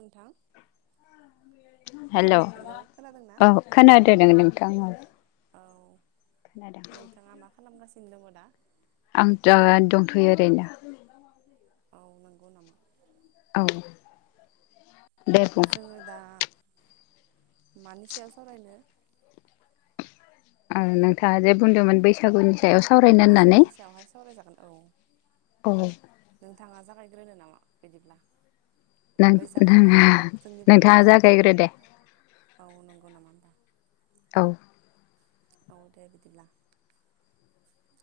नोंथां? हेलौ औ खोनादों औ नोंथाङा औ। औ खोनादों नोंथाङा मा खालामगासिनो दङ दा? आं दा दंथ'यो ओरैनो। औ नोंगौ नामा? औ। दे बुं जोङो दा मानि सायाव सावरायनो? ओ नोंथाङा जे बुंदोंमोन बैसागुनि सायाव सावराय बैसागोनि सायावहाय सावरायजागोन औ। औ। नोंथाङा जागायग्रोनो नामा बिदिब्ला? नों बैसागुखौ नोंहा जोङो जोंनि नोंथाङा बर'फोरा जागायग्रो दे औ नोंगौ नामा होमबा? औ। औ दे बिदिब्ला।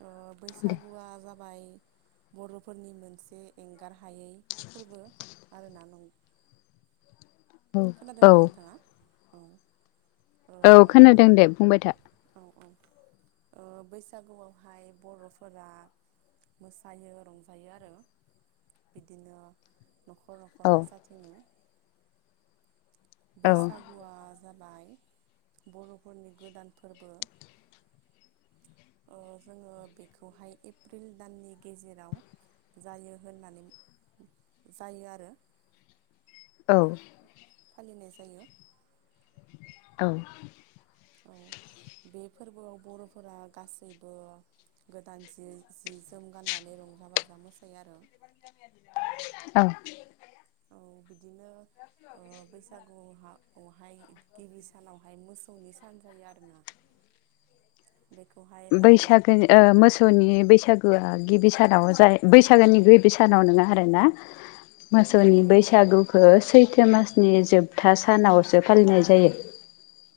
ओ दे बैसागुआ जा बाय बर'फोरनि मोनसे एंगारहायै फोर्बो आरोना। न औ औ खोनादोंना नोंथाङा? औ। ओ औ खोनादों दे बुंबाय था। औ औ ओ बैसागुआवहाय बर'फोरा मोसायो रंजायो आरो बिदिनो न'खर न' खर औ मोसाथिङो। औ बैसा‌ गुवा जाबाय बर'फोरनि गोदान फोर्बो। ओ जोङो बेखौहाय एप्रिल दाननि गेजेराव जायो होननानै जायो आरो। औ। फालिनाय जायो। औ। औ बे फोर्बोआव बर'फोरा गासैबो गोदान जि जि जोम गाननानै रंजा बाजा मोसायो आरो। औ। औ बिदिनो ओ बैसागुवावहा बहाय गिबि सानावहाय मोसौनि सान जायो आरोना। बेखौहाय लाव बेैसागो ओ मोसौनि बैसागोआ गिबि सानाव जा बैसागोनि गिबि सानाव नोङा आरो ना। [inaudible] मोसौनि औ बैसागुखौ सैथो मासनि जोबथा सानावसो फालिनाय जायो।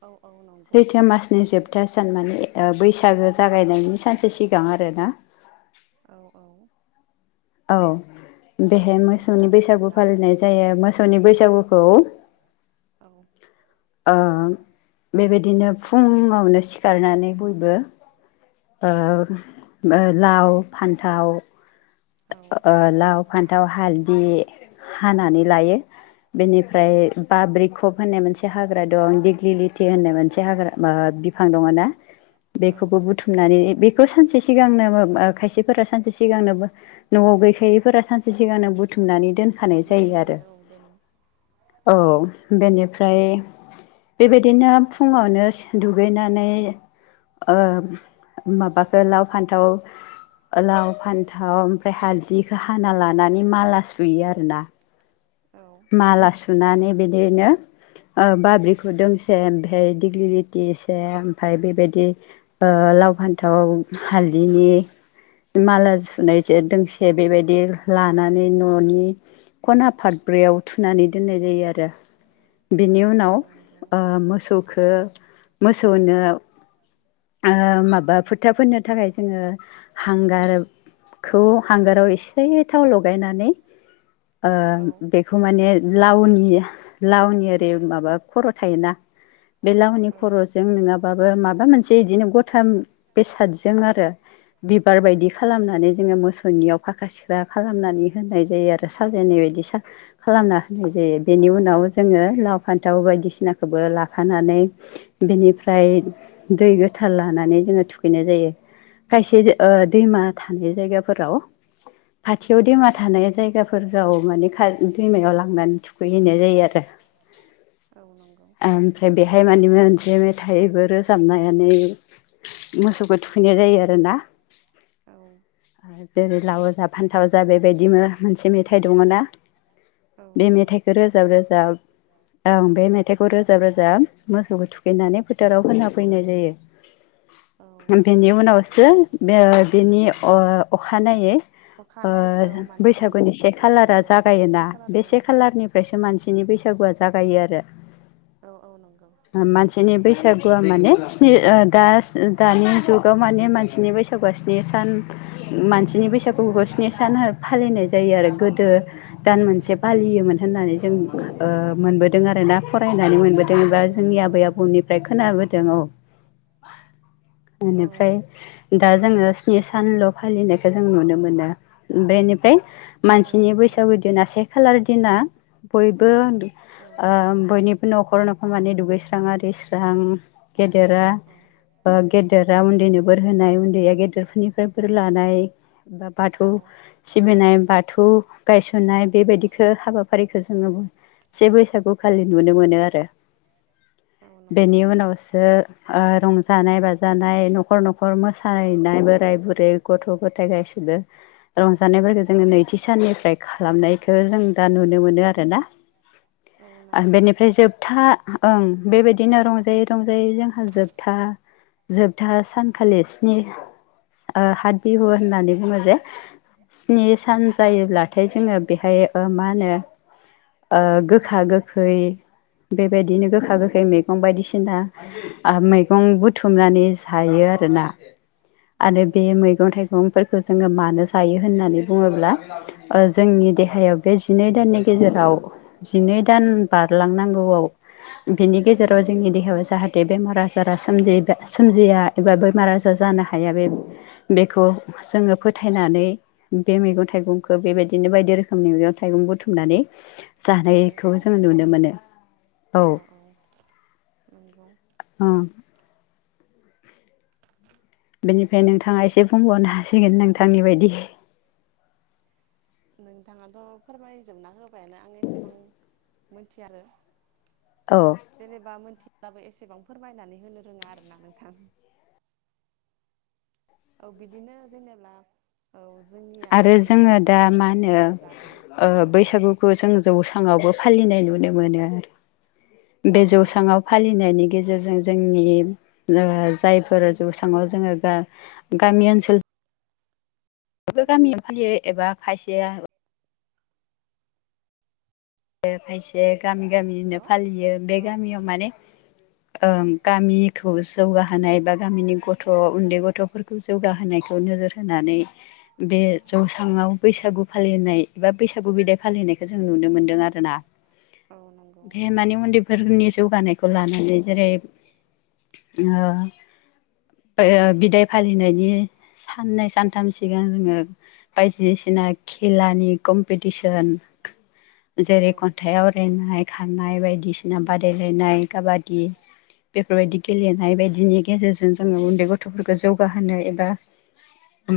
औ औ नं सैथो मासनि जोबथा सान माने बैसागो जागायनायनि सानसो सिगां आरोना। औ औ। औ आंना बेहाय गोरोन्थि मोसौनि जाबाय आरो बैसागु होनब्ला फालिनाय जायो मोसौनि बैसागुखौ। औ। औ बेबायदिनो फुङावनो सिखारनानै बयबो ओ लाव फान्थाव औ ओ लाव फान्थाव हालदि हानानै लायो बेनिफ्राय बाब्रि खप होननाय मोनसे हाग्रा दं दिगलिलिथि होननाय मोनसे हाग्रा मा बिब फां दङ ना औ बेखौबो औ बुथुमनानै बे खौ सानसे सिगांनो खायसेफोरा सानसे सिगांनोबो न'आव गैखायैफोरा सानसे सिगांनो बुथुमनानै दोन खानाय जायो बुथुमनानै आरो औ दोनो औ बेनिफ्राय बेबायदिनो फुङावनो दुगैनानै ओ माबाखो लाव फान्थाव लाव फान्थाव ओमफ्राय हालदिखो हाना लानानै माला सुयो आरो ना औ माला सुनानै बेदिनो ओ बाब्रिखौ दोंसे भे दिग्लिलिति एसे ओमफाय बेबायदि ओ लाव फान्थाव हालदिनि माला सुनायजो दोंसे बेबायदि लानानै न'नि खना फादब्रैयाव थुनानै दोननाय जायो आरो बिनि औ उनाव नंगौ ओ मोसौखो मोसौनो माबा फोथा फोननो थाखाय जोङो हांगार खौ हांगाराव एसे थाव लगायनानै औ बेखौ माने लावनि लावनि ओरै माबा खर' थायोना बे लावनि औ खर'जों नङाबाबो माबा मोनसे बिदिनो गथाम बेसादजों आरो बिबार बायदि खालामनानै जोङो मोसौनियाव फाखा सिखा खालामनानै होनाय जायो आरो साजायनाय बायदि साखा खालामना होनाय जायो औ बेनि उनाव अ जोङो लाव फान्थाव उम बायदिसिनाखौबो लाखानानै बेनिफ्राय दै गोथार लानानै जोङो थुखैनाय जायो खायसे ओ दैमा थानाय जायगाफोराव खाथियाव दैमा थानाय जायगाफोराव माने खा दैमायाव लांनानै थुखैहैनाय जायो आरो रौ नांगौ ओमफ्राय बेहाय मानिे मोनसे मेथाइबो रोजाबनायनानै मोसौखौ थुखैनाय जायो आरोना औ जेरै लाव जा फान्थाव जा बेबायदि मोनसे मेथाइ दङ ना औ बे नंगौ मेथाइखौ रोजाब रोजाब आं बे मेथाइखौ रोजाब रोजाब मोसौखौ थुखैनानै फोथाराव होना फैनाय जायो। औ बेनि उनावसो बेनि अखानायै अखानायैसो औ मानसिनि बैसागुनि से औ खालारा जाग से खालाराव बेसे खालारनिफ्रायसो मानसिनि बैसागुआ जागायो आरो। औ औ नंगौ। मानसिनि बैसागुआ माने स्नि ओ दास ओ दानि जुगाव माने मानसिनि बैसागु जौगास्नि सान मानसिनि बैसागु स्नि सान फालिनाय जायो आरो। गोदो दान औ मोनसे फालियोमोन होननानै जों ओ मोनबोदों आरोना। औ फरायनानै मोनबोदों मोनथिनो एबा मोनो आरो जोंनि औ आबै आबौनिफ्राय खोनाबोदों औ। औ बेनिफ्राय दा जोङो स्नि सानल' फालिनायखौ जों नुनो मोनो बेनिफाय औ मानसिनि नंगौ बैसागु दिना से खालार दिना बयबो औ ओ बयनि न'खर न'खर मानि दुगैस्रां आरि स्रां गेदेरा औ। ओ गेदेरा गेदेरा उन्दैनो बोर होनाय उन्दैया गेदेरफोरनिफ्राय बोर लानाय। बोर बा बाथौ लानाय औ सिबिनाय बाथौ गायस'नाय बेबायदिखौ हाबाफारिखौ जोङो से बैसागु खालि नुनो मोनो आरो औ नंगौ बेनि उनावसो ओ रंजानाय बाजानाय न'खर न'खर मोसाहैनाय बोराय बुरै गथ' गथाय गासैबो रंजानायफोरखौ जोङो नैथि साननिफ्राय खालामनायखौ जों दा नुनो मोनो आरोना। औ। आर नंगौ बेनिफ्राय जोबथा ओं बेबायदिनो रंजायै रंजायै जोंहा जोबथा जोबथा सानखालि स्नि ओ हाथ बिहु होननानै बुङो जे स्नि सान औ जायोब्लाथाय जोङो बेहाय ओ मा होनो ओ गोखा गोखै बेबायदिनो गोखा गोखै मैगं बायदिसिना ओ मैगं बुथुमनानै जायो आरोना। आरो बे औ मैगं थाइगंफोरखौ जोङो मानो जायो होननानै बुङोब्ला। ओ जोंनि देहायाव बे जिनै दाननि गेजेराव जिनै दान बारलांनांगौआव बिनि औ गेजेराव जोंनि देहायाव जाहाथे बेमार आजारा सोमजिदो सोमजगया। एबा बेमार आजार जानो हाया बे बेखौ जोङो फोथायनानै बे मैगं थाइगं ओ बेबायदिनो बायदि रोखोमनि मैगं थाइगं बुथुमनानै बुथुमनानै जानायखौ औ जों नुनो मोनो। औ नंगौ अ। बेनिफ्राय नोंथाङा एसे बुंबावनो हासिगोन नोंथांनि बायदि। नोंथाङाथ' फोरमायजोबना होबायानो आं एसेबां मोनथिया आरो। औ। जेनेबा मोनथिब्लाबो एसेबां फोरमायनानै होनो रोङा आरो ना नोंथां। औ बिदिनो जेनेब्ला औ जोंनिया आरो बे जोङो दा मा बैसागुआवथ' होनो बर'फोरा औ औ। ओ बैसागुखौ जों जौसांवबो फालिनाय नुनो मोनो आरो औ बे जौसांआव फालिनायनि गेजेरजों जोंनि ओ जायफोर जौसाङाव जोङो गो गामि ओनसोल बेबो औ गामि‌ औ फालियो एबा खायसेया ए खायसे गामि गामिनो हेलौ फालियो बे औ औ गामियाव माने ओं गामिखौ जौगाहोनाय बा गामिनि गथ' उन्दै गथ'फोरखौ जौगाहोनायखौ नोजोर होनानै। बे जौसाङाव बैसागु फालिनाय एबा बैसागु बिदाय फालिनायखौ जों नुनो मोनदों आरो। ना औ नंगौ बे मानि उन्दैफोरनि जौगानायखौ लानानै जेरै- ओओ बिदाय फालिनायनि साननै सानथाम सिगां जोङो बायदिसिना खेलानि कम्पिटिसन। जेरै औ खन्थाइाव आवरायनाय खारनाय बायदिसिना बादायलायनाय काबादि। बेफोरबायदि गेलेनाय बायदिनि गेजेरजों जोङो उन्दै गथ' गथ'फोरखौ जौगाहोनो एबा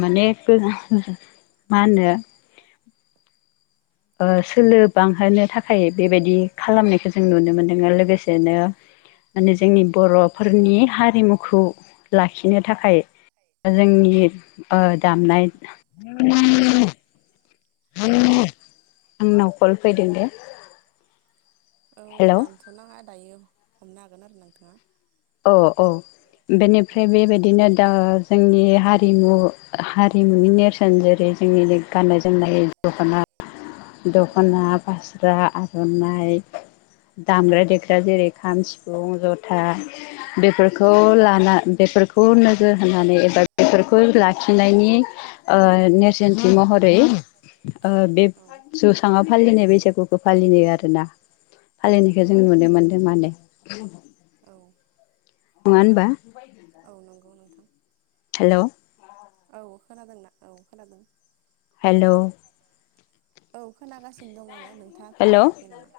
माने गो मा होनो सोलो बांहोनो थाखाय बे बायदि खालामनायखौ जों नुनो मोनदों। लोगोसेनो माने औ जोंनि बर' फोरनि हारिमुखौ लाखिनो थाखाय जोंनि ओ दामनाय, आंनाव कल फैदों दे। औ हेलौ दानथ'नाङा दायो हमनो हागोन आरो नोंथाङा। औ औ। औ बेनिफ्राय बे बायदिनो ओ जोंनि हारिमु हारिमुनि नेरसोन जेरै- जोंनि गाननाय-जोमनाय, दख'ना औ दख'ना फास्रा आर'नाइ। दामग्रा देग्रा जेरै खाम, सिफुं, जथा, बेफोरखौ औ लाना बेफोरखौ बेखौ नोजोर होनानै एबा बेफोरखौ लाखिनायनि ओ नेरसोनथि महरै ओ बे जौसाङाव फालिनाय बैसागुखौ फालियो आरोना। औ फालिनायखौ जों नुनो नंगौ मोन्दों। मानो औ। नङा होनबा। औ नंगौ नोंथां। हेल'। औ खोनादोंना औ खोनादों। हेल'। औ खोनागासिनो दं आङो नोंथाङा हेलौ खोनायाखै नामा?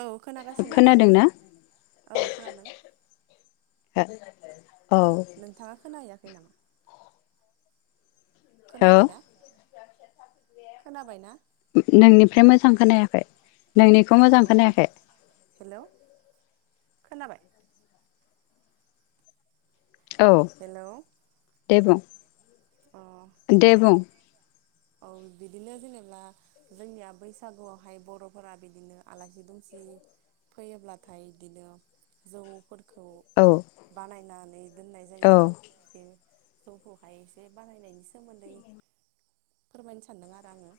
औ खोनागासिनो आङो खोनादोंना औ खोनांदों। औ। नोंथाङा खोनायाखै नामा? औ खोनाबायना खोनाबायना? नोंनिफ्राय मोजां खोनायाखै नोंनिखौ मोजां खोनायाखै। हेल' खोनाबाय। औ हेलौ दे बुं। अ दे बुं औ। बिदिनो जेनेबा जोंनिया बैसागुआवहाय बर'फोरा बिदिनो आलासि दुमसि फैयोब्लाथाय बिदिनो जौफोरखौ औ। बानायनानै दोननाय जायो। औ बे जौखौहाय बे बे बारानायनायनि सोमोन्दै फोरमायनो सानदों आरो आङो।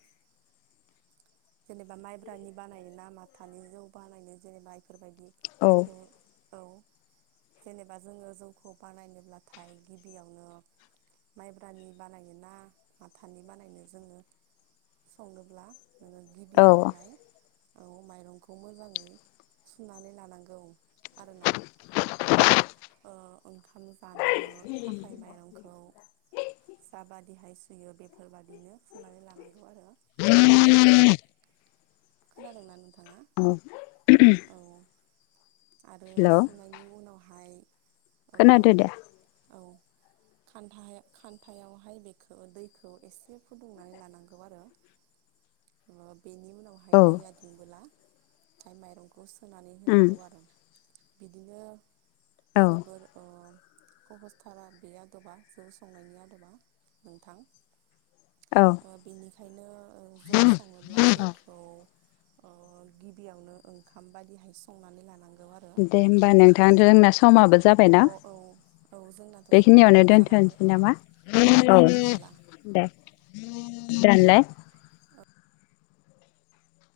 जेनेबा माइब्रानि बानाय नामाथानि जौ बानायनो जेनेबा इफोरबायदि औ। औ जेनेबा जोङो जौखौ बानायनोब्लाथाय गिबियावनो माइब्रानि बानायनो ना माथानि बानायनो जोङो संनोब्ला नोङो औ गिबियावहाय औ माइरंखौ मोजाङै सुनानै लानांगौ आरोना। ओंखाम जानो थाखाय माइरंखौ जाबादिहाय सुयो बेफोरबादिनो सुनानै लानांगौ आरो। [unintelligible] खोनादोंना नोंथाङा? औ। आरो हेलौ सुनायनि उनावहाय खोनादो दा औ खान्था खान्थायावहाय बेखौ दैखौ एसे फुदुंनानै लानांगौ आरो। अ बेनि उनाव हाय औ दैया दुंबोलाथाय माइरंखौ सोनानै उम होनांगौ आरो। बिदिनो औ जोबोर ओ कहस्थार आरो बे आदबा जौ संनायनि आदबा नोंथां। औ। ओ बेनिखायनो ओ जौ सङोब्ला जौखौ ओ गिबियावनो ओंखाम बायदिहाय संनानै लानांगौ आरो। दे होमबा नोंथां जोंना समाबो जाबायना। अ औ औ जोंनाथ' समाव बेखिनियावनो जाना फैबाय दोन्थ'सै औ नामा दे औ। बिदिब्ला दे दानलाय।